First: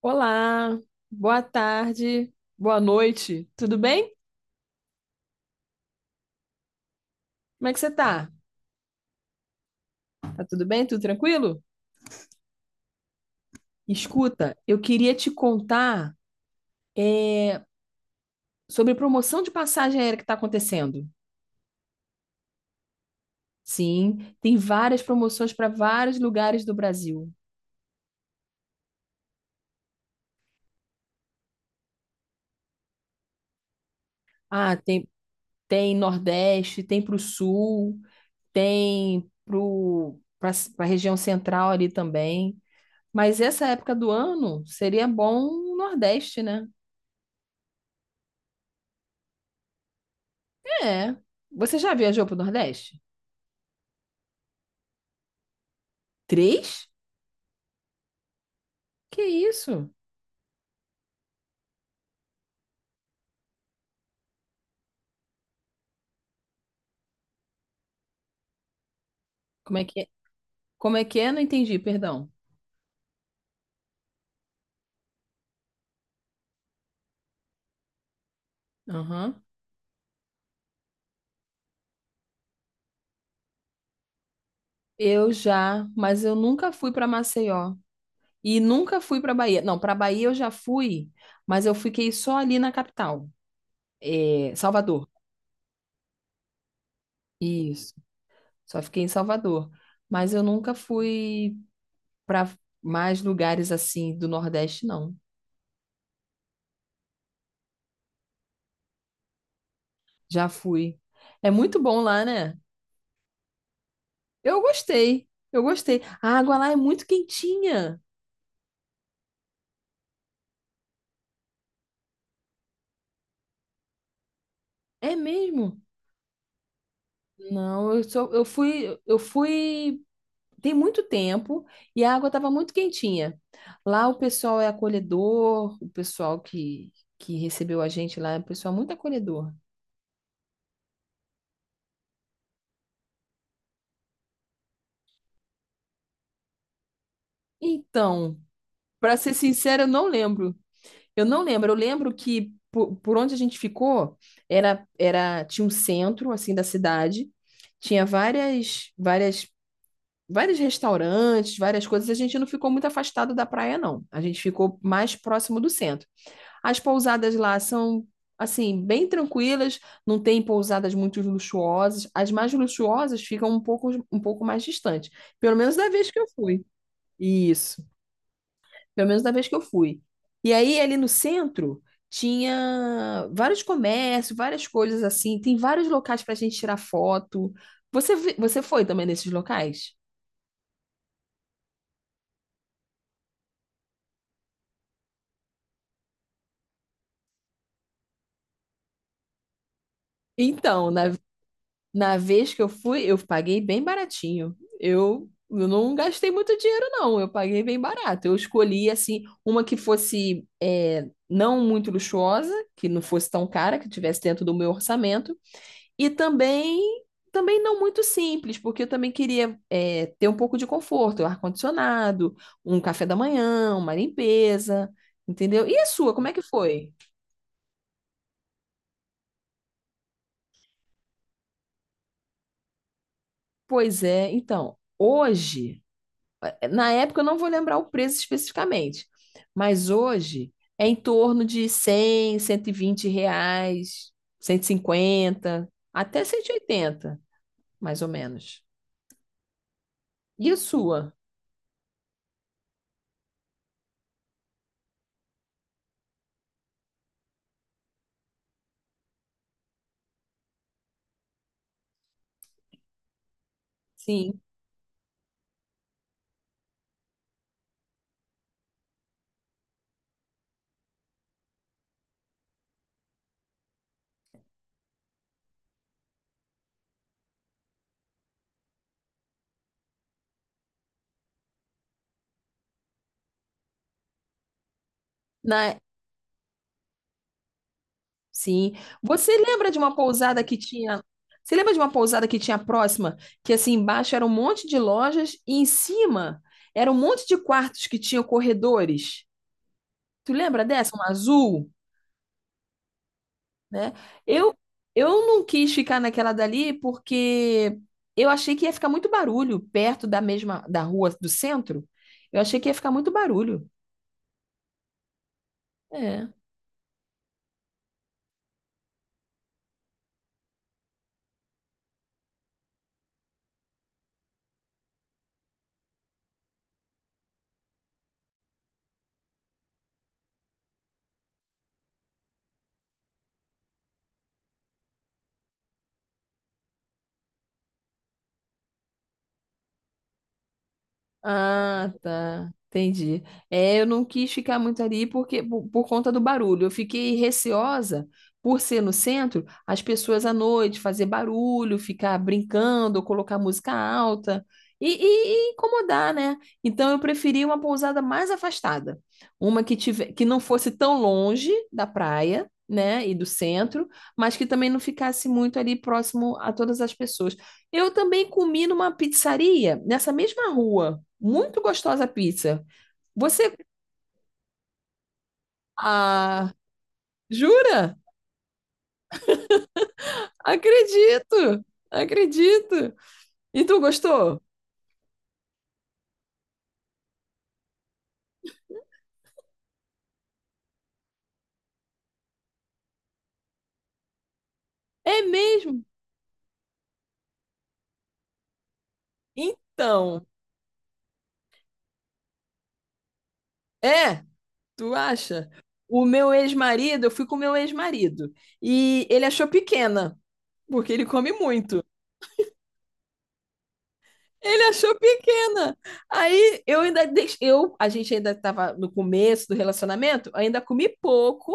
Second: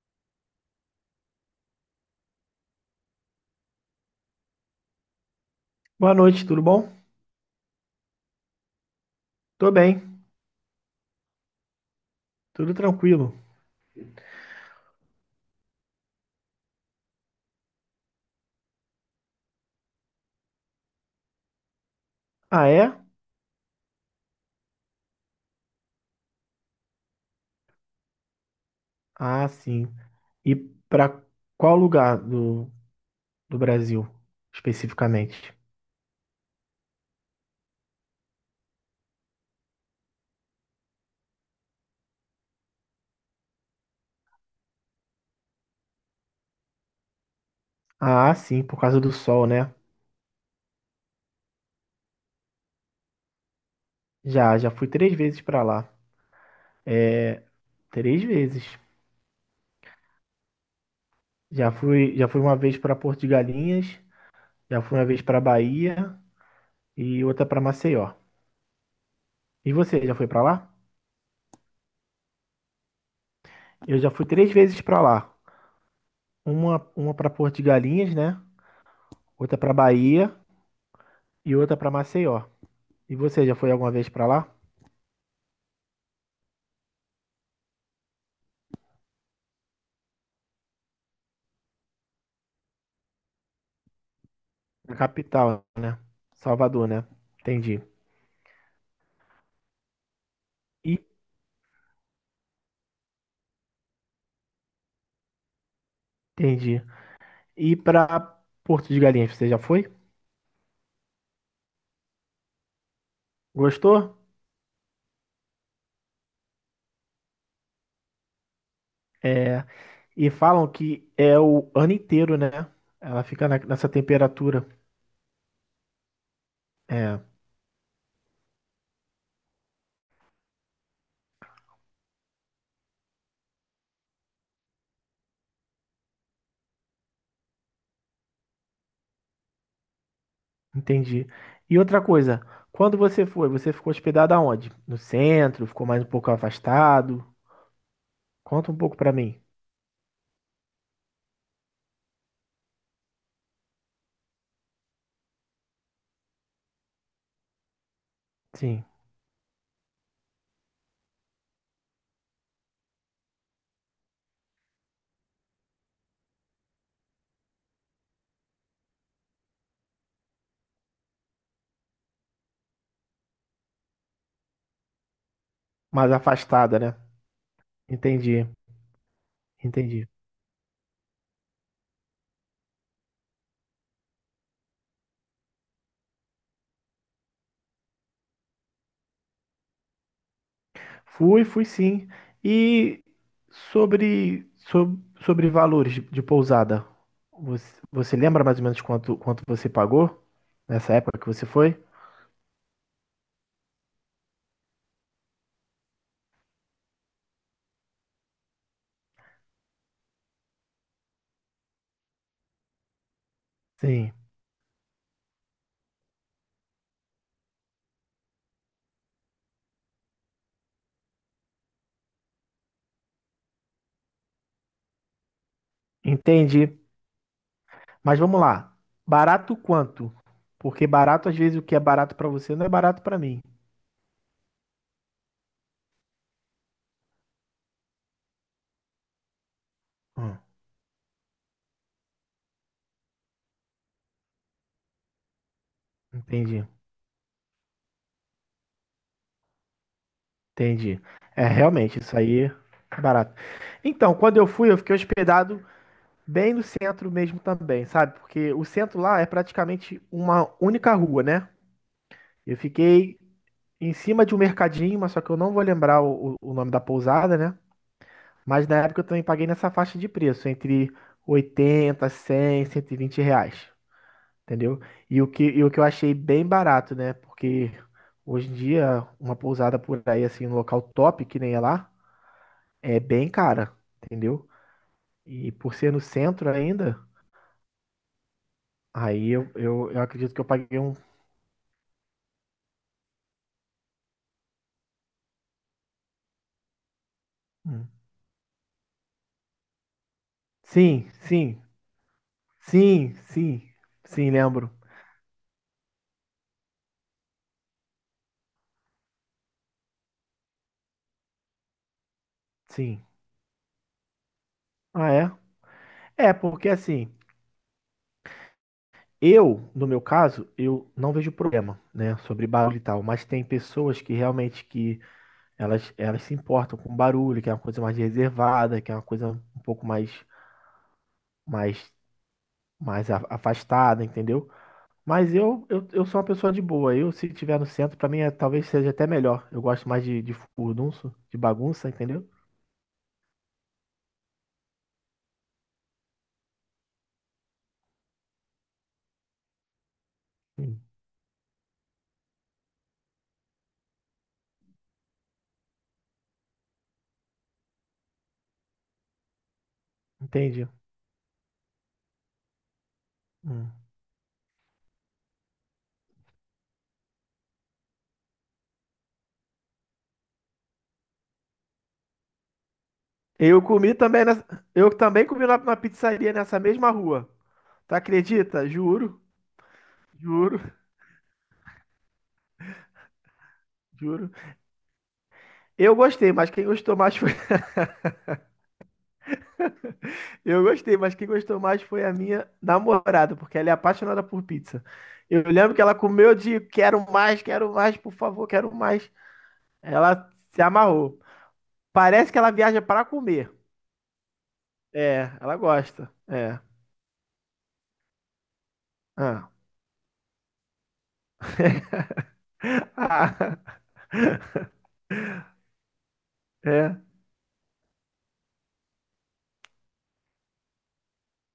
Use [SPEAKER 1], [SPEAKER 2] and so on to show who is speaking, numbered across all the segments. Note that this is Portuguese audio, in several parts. [SPEAKER 1] Olá, boa tarde, boa noite, tudo bem?
[SPEAKER 2] Boa noite, tudo bom?
[SPEAKER 1] Como é que você tá?
[SPEAKER 2] Tô bem,
[SPEAKER 1] Tá tudo bem? Tudo tranquilo?
[SPEAKER 2] tudo tranquilo.
[SPEAKER 1] Escuta, eu queria te contar é, sobre promoção de passagem aérea que está acontecendo.
[SPEAKER 2] Ah, é?
[SPEAKER 1] Sim, tem várias promoções para vários lugares do Brasil.
[SPEAKER 2] Ah, sim. E pra qual lugar do Brasil,
[SPEAKER 1] Ah, tem,
[SPEAKER 2] especificamente?
[SPEAKER 1] tem Nordeste, tem para o Sul, tem para a região central ali também. Mas essa época do ano seria bom o Nordeste, né?
[SPEAKER 2] Ah, sim, por causa do sol, né?
[SPEAKER 1] É. Você já viajou pro Nordeste?
[SPEAKER 2] Já fui três vezes pra lá.
[SPEAKER 1] Três?
[SPEAKER 2] Três vezes.
[SPEAKER 1] Que isso?
[SPEAKER 2] Já fui uma vez pra Porto de Galinhas, já fui uma vez pra Bahia e outra pra Maceió. E
[SPEAKER 1] Como é que é?
[SPEAKER 2] você, já foi pra lá?
[SPEAKER 1] Como é que é? Não entendi, perdão.
[SPEAKER 2] Eu já fui três vezes pra lá. Uma para Porto de Galinhas, né?
[SPEAKER 1] Aham.
[SPEAKER 2] Outra pra Bahia e outra pra Maceió. E você já foi alguma vez pra lá?
[SPEAKER 1] Eu já, mas eu nunca fui para Maceió e nunca fui para Bahia. Não, para Bahia eu já fui, mas eu fiquei só ali na capital,
[SPEAKER 2] Na
[SPEAKER 1] Salvador.
[SPEAKER 2] capital, Salvador, né? Entendi.
[SPEAKER 1] Isso. Só fiquei em Salvador, mas eu nunca
[SPEAKER 2] E,
[SPEAKER 1] fui para mais lugares assim do Nordeste, não.
[SPEAKER 2] entendi. E pra Porto de Galinhas, você já foi?
[SPEAKER 1] Já fui. É muito bom lá, né?
[SPEAKER 2] Gostou?
[SPEAKER 1] Eu gostei, eu gostei. A água lá é muito quentinha.
[SPEAKER 2] É, e falam que é o ano inteiro, né? Ela fica nessa temperatura.
[SPEAKER 1] É mesmo?
[SPEAKER 2] É,
[SPEAKER 1] Não, eu fui tem muito tempo e a água estava muito quentinha. Lá o pessoal é acolhedor, o pessoal que recebeu a gente lá é um pessoal muito acolhedor.
[SPEAKER 2] entendi. E outra coisa, quando você foi, você ficou hospedado aonde? No centro? Ficou mais um pouco afastado?
[SPEAKER 1] Então,
[SPEAKER 2] Conta um pouco pra
[SPEAKER 1] para ser
[SPEAKER 2] mim.
[SPEAKER 1] sincera, eu não lembro. Eu não lembro. Eu lembro que por onde a gente ficou era tinha um centro assim da cidade, tinha
[SPEAKER 2] Sim,
[SPEAKER 1] várias várias vários restaurantes, várias coisas. A gente não ficou muito afastado da praia, não. A gente ficou mais próximo do centro. As pousadas lá são, assim, bem tranquilas, não tem pousadas muito luxuosas. As mais luxuosas ficam um pouco mais distantes, pelo menos da vez
[SPEAKER 2] mais
[SPEAKER 1] que eu fui.
[SPEAKER 2] afastada, né?
[SPEAKER 1] Isso,
[SPEAKER 2] Entendi,
[SPEAKER 1] pelo menos da vez que eu fui.
[SPEAKER 2] entendi.
[SPEAKER 1] E aí, ali no centro. Tinha vários comércios, várias coisas assim. Tem vários locais para a gente tirar foto. Você foi também nesses locais?
[SPEAKER 2] Fui, fui sim. E sobre, valores de pousada, você lembra mais ou menos quanto você pagou
[SPEAKER 1] Então,
[SPEAKER 2] nessa
[SPEAKER 1] na
[SPEAKER 2] época que você foi?
[SPEAKER 1] Na vez que eu fui, eu paguei bem baratinho. Eu não gastei muito dinheiro, não. Eu paguei bem barato. Eu escolhi, assim, uma que fosse não muito luxuosa, que não fosse tão cara, que
[SPEAKER 2] Sim,
[SPEAKER 1] tivesse dentro do meu orçamento. E também não muito simples, porque eu também queria ter um pouco de conforto, um ar-condicionado, um café da manhã, uma limpeza, entendeu? E a sua, como é que
[SPEAKER 2] entendi.
[SPEAKER 1] foi?
[SPEAKER 2] Mas vamos lá. Barato quanto? Porque barato, às vezes, o que é barato pra você não é barato pra mim.
[SPEAKER 1] Pois é, então, hoje. Na época eu não vou lembrar o preço especificamente, mas
[SPEAKER 2] Hum,
[SPEAKER 1] hoje é em torno de 100, 120 reais, 150, até cento e
[SPEAKER 2] entendi,
[SPEAKER 1] oitenta, mais ou menos. E a
[SPEAKER 2] entendi.
[SPEAKER 1] sua?
[SPEAKER 2] É, realmente, isso aí é barato. Então, quando eu fui, eu fiquei hospedado. Bem no centro mesmo também, sabe? Porque o centro lá é praticamente uma única rua, né? Eu fiquei em cima de um
[SPEAKER 1] Sim.
[SPEAKER 2] mercadinho, mas só que eu não vou lembrar o nome da pousada, né? Mas na época eu também paguei nessa faixa de preço, entre 80, 100, 120 reais, entendeu? E o que eu achei bem barato, né? Porque hoje em dia, uma pousada por aí, assim, um local top, que nem é lá, é bem cara, entendeu? E por
[SPEAKER 1] Na...
[SPEAKER 2] ser no centro ainda,
[SPEAKER 1] Sim.
[SPEAKER 2] aí
[SPEAKER 1] Você
[SPEAKER 2] eu,
[SPEAKER 1] lembra de
[SPEAKER 2] eu,
[SPEAKER 1] uma
[SPEAKER 2] eu acredito que
[SPEAKER 1] pousada
[SPEAKER 2] eu
[SPEAKER 1] que
[SPEAKER 2] paguei um.
[SPEAKER 1] tinha. Você lembra de uma pousada que tinha próxima, que assim embaixo era um monte de lojas e em cima era um monte de quartos
[SPEAKER 2] Hum.
[SPEAKER 1] que tinham corredores? Tu lembra dessa? Um
[SPEAKER 2] Sim, sim,
[SPEAKER 1] azul,
[SPEAKER 2] sim, sim,
[SPEAKER 1] né?
[SPEAKER 2] sim,
[SPEAKER 1] Eu,
[SPEAKER 2] lembro.
[SPEAKER 1] eu não quis ficar naquela dali porque eu achei que ia ficar muito barulho perto da mesma da rua do centro. Eu achei que ia ficar
[SPEAKER 2] Sim.
[SPEAKER 1] muito barulho.
[SPEAKER 2] Ah, é? É, porque assim, eu, no meu caso, eu não vejo problema, né, sobre barulho e tal, mas tem pessoas que realmente que elas se importam com barulho, que é uma coisa mais reservada, que é uma coisa um pouco mais, mais afastada, entendeu? Mas eu sou uma pessoa de boa. Eu, se tiver no centro, pra mim é, talvez seja até melhor. Eu gosto mais de furdunço, de bagunça,
[SPEAKER 1] Ah,
[SPEAKER 2] entendeu?
[SPEAKER 1] tá. Entendi. É, eu não quis ficar muito ali porque por conta do barulho. Eu fiquei receosa por ser no centro, as pessoas à noite
[SPEAKER 2] Hum.
[SPEAKER 1] fazer barulho, ficar brincando, colocar música alta e incomodar, né? Então eu preferi uma pousada mais afastada, que não
[SPEAKER 2] Entendi.
[SPEAKER 1] fosse tão longe da praia. Né, e do
[SPEAKER 2] Hum.
[SPEAKER 1] centro, mas que também não ficasse muito ali próximo a todas as pessoas. Eu também comi numa pizzaria nessa mesma rua muito gostosa a pizza. Você.
[SPEAKER 2] Eu comi também nessa... Eu também comi na, na pizzaria
[SPEAKER 1] Ah,
[SPEAKER 2] nessa mesma rua. Tu
[SPEAKER 1] jura?
[SPEAKER 2] acredita? Juro, juro,
[SPEAKER 1] Acredito! Acredito! E tu
[SPEAKER 2] juro.
[SPEAKER 1] gostou?
[SPEAKER 2] Eu gostei, mas quem gostou mais foi. Eu gostei, mas quem gostou mais foi a minha namorada, porque ela é apaixonada por pizza.
[SPEAKER 1] É
[SPEAKER 2] Eu lembro que
[SPEAKER 1] mesmo?
[SPEAKER 2] ela comeu de quero mais, por favor, quero mais.
[SPEAKER 1] Então,
[SPEAKER 2] Ela se amarrou. Parece que ela viaja para comer.
[SPEAKER 1] é? Tu
[SPEAKER 2] É,
[SPEAKER 1] acha?
[SPEAKER 2] ela
[SPEAKER 1] O
[SPEAKER 2] gosta.
[SPEAKER 1] meu
[SPEAKER 2] É.
[SPEAKER 1] ex-marido, eu fui com o meu ex-marido. E ele achou
[SPEAKER 2] Ah.
[SPEAKER 1] pequena, porque ele come muito.
[SPEAKER 2] Ah.
[SPEAKER 1] Ele achou pequena. Aí eu
[SPEAKER 2] É.
[SPEAKER 1] ainda deix... eu, a gente ainda estava no começo do relacionamento, ainda comi pouco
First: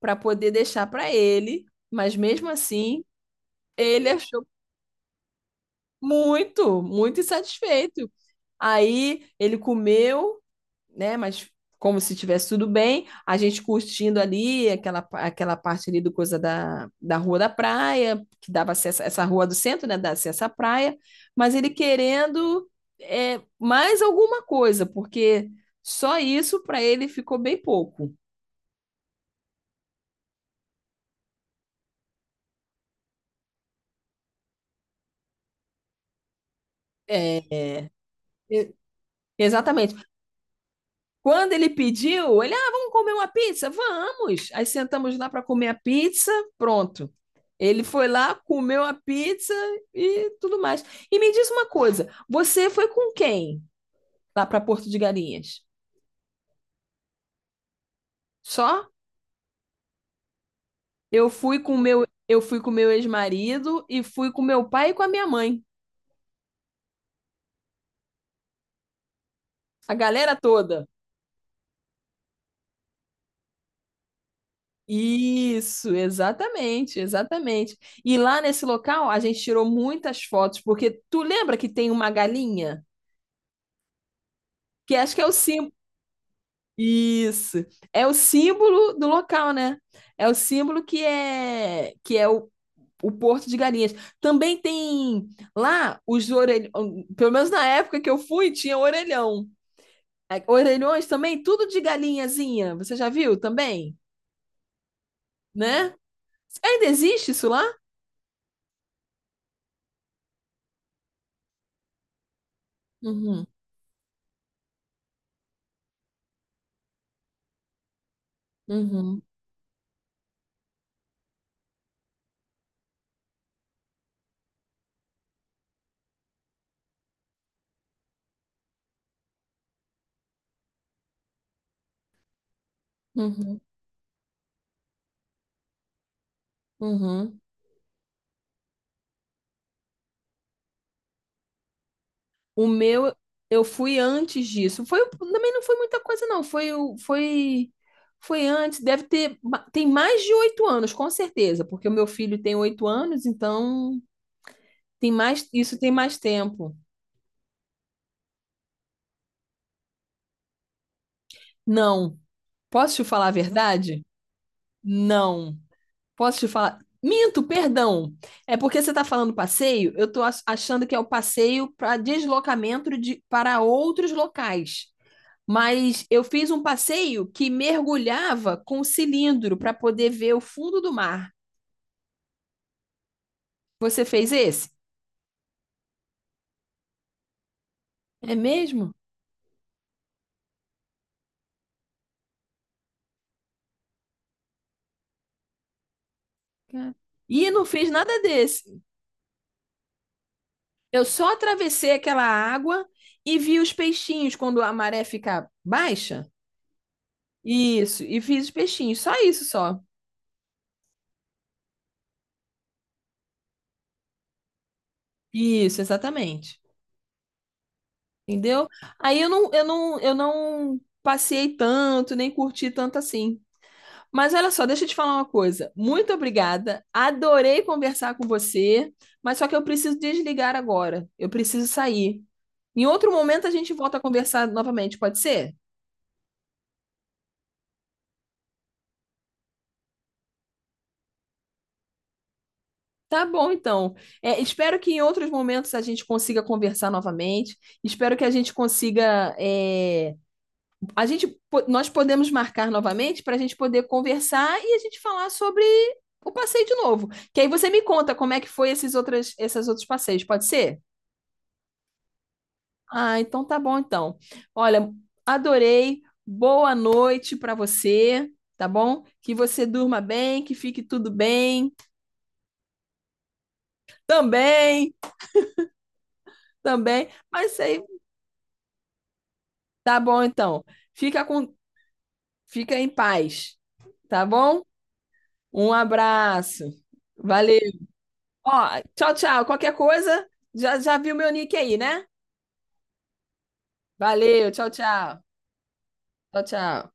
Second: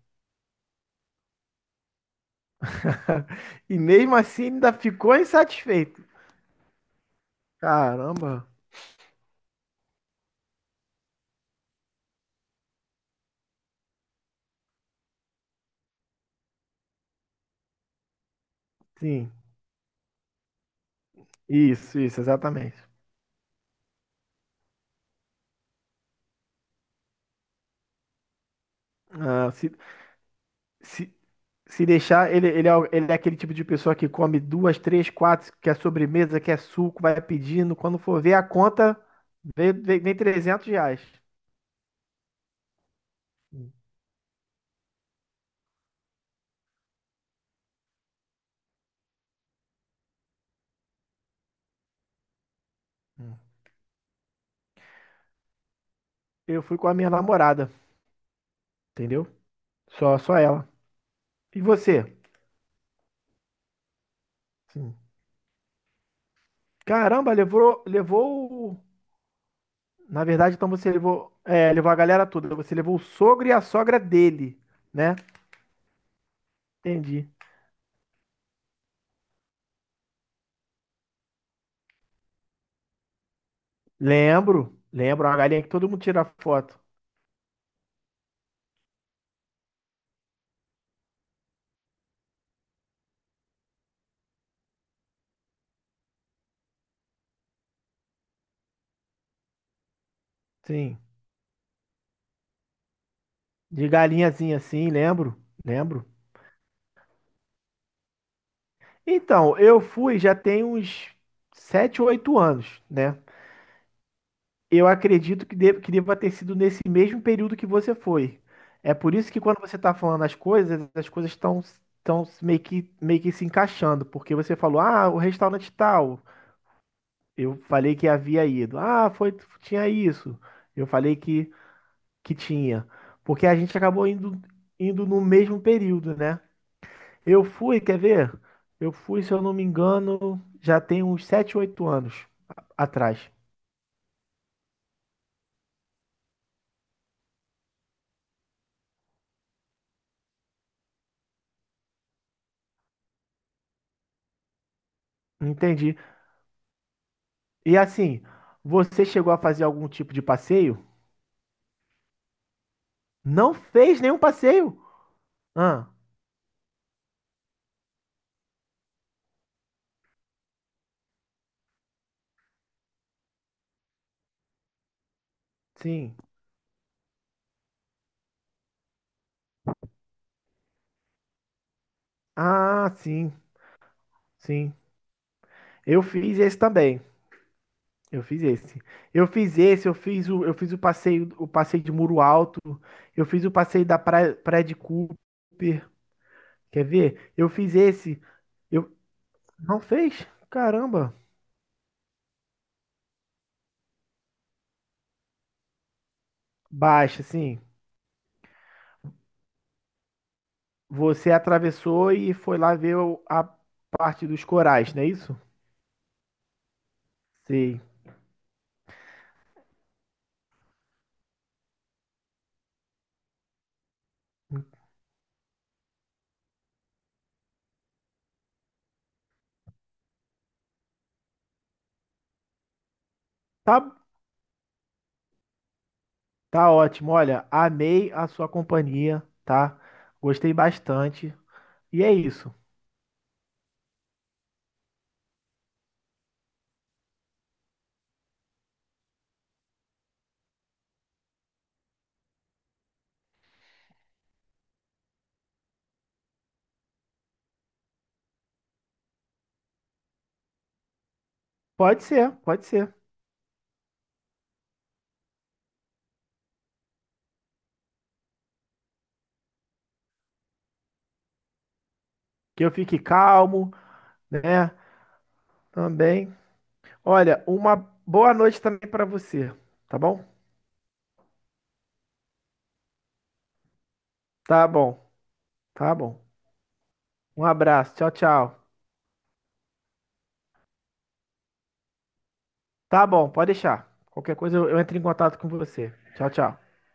[SPEAKER 1] para poder deixar para ele, mas mesmo assim,
[SPEAKER 2] E
[SPEAKER 1] ele
[SPEAKER 2] mesmo assim
[SPEAKER 1] achou
[SPEAKER 2] ainda ficou insatisfeito.
[SPEAKER 1] muito, muito insatisfeito.
[SPEAKER 2] Caramba.
[SPEAKER 1] Aí ele comeu, né? Mas como se tivesse tudo bem, a gente curtindo ali aquela parte ali do coisa da rua da praia, que dava acesso, essa
[SPEAKER 2] Sim.
[SPEAKER 1] rua do centro, né? Dava acesso à praia, mas ele
[SPEAKER 2] Isso,
[SPEAKER 1] querendo
[SPEAKER 2] exatamente.
[SPEAKER 1] mais alguma coisa, porque só isso para ele ficou bem pouco.
[SPEAKER 2] Ah, se, se deixar, ele é aquele tipo de pessoa que come duas, três, quatro, quer sobremesa, quer suco, vai pedindo.
[SPEAKER 1] É,
[SPEAKER 2] Quando for ver a
[SPEAKER 1] é,
[SPEAKER 2] conta, vem,
[SPEAKER 1] exatamente.
[SPEAKER 2] vem, vem R$ 300.
[SPEAKER 1] Quando ele pediu, ele, ah, vamos comer uma pizza?
[SPEAKER 2] Hum.
[SPEAKER 1] Vamos! Aí sentamos lá para comer a pizza, pronto. Ele foi lá, comeu a pizza e tudo mais. E me diz uma coisa, você foi com quem lá para Porto de Galinhas?
[SPEAKER 2] Eu fui com a minha namorada,
[SPEAKER 1] Só?
[SPEAKER 2] entendeu? Só, só ela.
[SPEAKER 1] Eu fui
[SPEAKER 2] E
[SPEAKER 1] com o meu,
[SPEAKER 2] você?
[SPEAKER 1] eu fui com o meu ex-marido e fui com meu pai e
[SPEAKER 2] Sim.
[SPEAKER 1] com a minha mãe.
[SPEAKER 2] Caramba, levou, levou.
[SPEAKER 1] A
[SPEAKER 2] Na
[SPEAKER 1] galera
[SPEAKER 2] verdade, então
[SPEAKER 1] toda.
[SPEAKER 2] você levou, é, levou a galera toda. Você levou o sogro e a sogra dele, né?
[SPEAKER 1] Isso, exatamente,
[SPEAKER 2] Entendi.
[SPEAKER 1] exatamente. E lá nesse local a gente tirou muitas fotos, porque tu lembra que tem uma galinha?
[SPEAKER 2] Lembro,
[SPEAKER 1] Que acho que é
[SPEAKER 2] lembro.
[SPEAKER 1] o
[SPEAKER 2] Uma galinha que
[SPEAKER 1] símbolo.
[SPEAKER 2] todo mundo tira foto.
[SPEAKER 1] Isso. É o símbolo do local, né? É o símbolo que é o Porto de Galinhas. Também tem lá os orelhões, pelo menos na época que eu fui, tinha orelhão. É,
[SPEAKER 2] Sim.
[SPEAKER 1] orelhões também, tudo de galinhazinha. Você já viu
[SPEAKER 2] De
[SPEAKER 1] também,
[SPEAKER 2] galinhazinha assim, lembro,
[SPEAKER 1] né?
[SPEAKER 2] lembro.
[SPEAKER 1] Ainda existe isso lá?
[SPEAKER 2] Então, eu fui já tem uns 7, 8 anos, né?
[SPEAKER 1] Uhum,
[SPEAKER 2] Eu acredito que, de, que deva ter sido nesse mesmo período que você foi. É por
[SPEAKER 1] uhum,
[SPEAKER 2] isso que quando você tá falando as coisas, estão meio que se encaixando, porque você falou, ah, o restaurante tal. Eu falei que havia ido. Ah, foi, tinha isso. Eu falei que tinha. Porque a
[SPEAKER 1] uhum,
[SPEAKER 2] gente acabou indo no mesmo período, né?
[SPEAKER 1] uhum.
[SPEAKER 2] Eu fui, quer ver? Eu fui, se eu não me engano, já tem uns 7, 8 anos a-
[SPEAKER 1] O meu,
[SPEAKER 2] atrás.
[SPEAKER 1] eu fui antes disso. Foi, também não foi muita coisa, não. Foi antes. Deve ter, tem mais de 8 anos, com certeza, porque o meu filho tem 8 anos, então tem mais, isso tem
[SPEAKER 2] Entendi.
[SPEAKER 1] mais tempo.
[SPEAKER 2] E assim, você chegou a fazer algum tipo de passeio?
[SPEAKER 1] Não. Posso te falar a
[SPEAKER 2] Não fez
[SPEAKER 1] verdade?
[SPEAKER 2] nenhum passeio?
[SPEAKER 1] Não.
[SPEAKER 2] Ah,
[SPEAKER 1] Posso te falar? Minto, perdão. É porque você está falando passeio, eu estou achando que é o passeio para deslocamento para outros locais. Mas
[SPEAKER 2] sim.
[SPEAKER 1] eu fiz um passeio que mergulhava com um cilindro para poder ver o fundo do mar.
[SPEAKER 2] Ah, sim,
[SPEAKER 1] Você fez esse?
[SPEAKER 2] sim. Eu fiz esse também. Eu
[SPEAKER 1] É
[SPEAKER 2] fiz esse.
[SPEAKER 1] mesmo?
[SPEAKER 2] Eu fiz esse, eu fiz o passeio o passeio de Muro Alto, eu fiz o passeio da Praia de Cooper. Quer
[SPEAKER 1] É.
[SPEAKER 2] ver? Eu
[SPEAKER 1] E não
[SPEAKER 2] fiz
[SPEAKER 1] fiz nada
[SPEAKER 2] esse.
[SPEAKER 1] desse.
[SPEAKER 2] Eu não fez?
[SPEAKER 1] Eu
[SPEAKER 2] Caramba.
[SPEAKER 1] só atravessei aquela água e vi os peixinhos quando a maré fica baixa.
[SPEAKER 2] Baixa, assim.
[SPEAKER 1] Isso, e fiz os peixinhos, só.
[SPEAKER 2] Você atravessou e foi lá ver a parte dos corais, não é isso?
[SPEAKER 1] Isso, exatamente.
[SPEAKER 2] Sim.
[SPEAKER 1] Entendeu? Aí eu não passei tanto, nem curti tanto assim. Mas olha só, deixa eu te falar uma coisa. Muito obrigada. Adorei conversar com você, mas só que eu preciso desligar agora. Eu preciso sair. Em outro momento a gente
[SPEAKER 2] Tá,
[SPEAKER 1] volta a conversar novamente, pode ser?
[SPEAKER 2] tá ótimo. Olha, amei a sua companhia, tá? Gostei bastante. E é isso.
[SPEAKER 1] Tá bom, então. É, espero que em outros momentos a gente consiga conversar novamente. Espero que a gente consiga. Nós podemos marcar novamente para a gente poder conversar e a gente falar sobre o passeio de novo. Que aí você me conta como é que foi esses outros passeios, pode ser?
[SPEAKER 2] Pode ser, pode ser.
[SPEAKER 1] Ah, então tá bom então. Olha, adorei. Boa noite para você, tá bom? Que você durma bem, que fique tudo bem.
[SPEAKER 2] Que eu fique calmo, né?
[SPEAKER 1] Também,
[SPEAKER 2] Também.
[SPEAKER 1] também.
[SPEAKER 2] Olha,
[SPEAKER 1] Mas
[SPEAKER 2] uma
[SPEAKER 1] aí,
[SPEAKER 2] boa noite também pra você, tá
[SPEAKER 1] tá bom
[SPEAKER 2] bom?
[SPEAKER 1] então. Fica com, fica em paz, tá bom?
[SPEAKER 2] Tá bom,
[SPEAKER 1] Um
[SPEAKER 2] tá bom.
[SPEAKER 1] abraço.
[SPEAKER 2] Um
[SPEAKER 1] Valeu.
[SPEAKER 2] abraço. Tchau, tchau.
[SPEAKER 1] Ó, tchau, tchau. Qualquer coisa, já já viu meu nick aí, né?
[SPEAKER 2] Tá bom, pode deixar. Qualquer
[SPEAKER 1] Valeu,
[SPEAKER 2] coisa
[SPEAKER 1] tchau,
[SPEAKER 2] eu entro em
[SPEAKER 1] tchau.
[SPEAKER 2] contato com você. Tchau,
[SPEAKER 1] Tchau,
[SPEAKER 2] tchau.
[SPEAKER 1] tchau.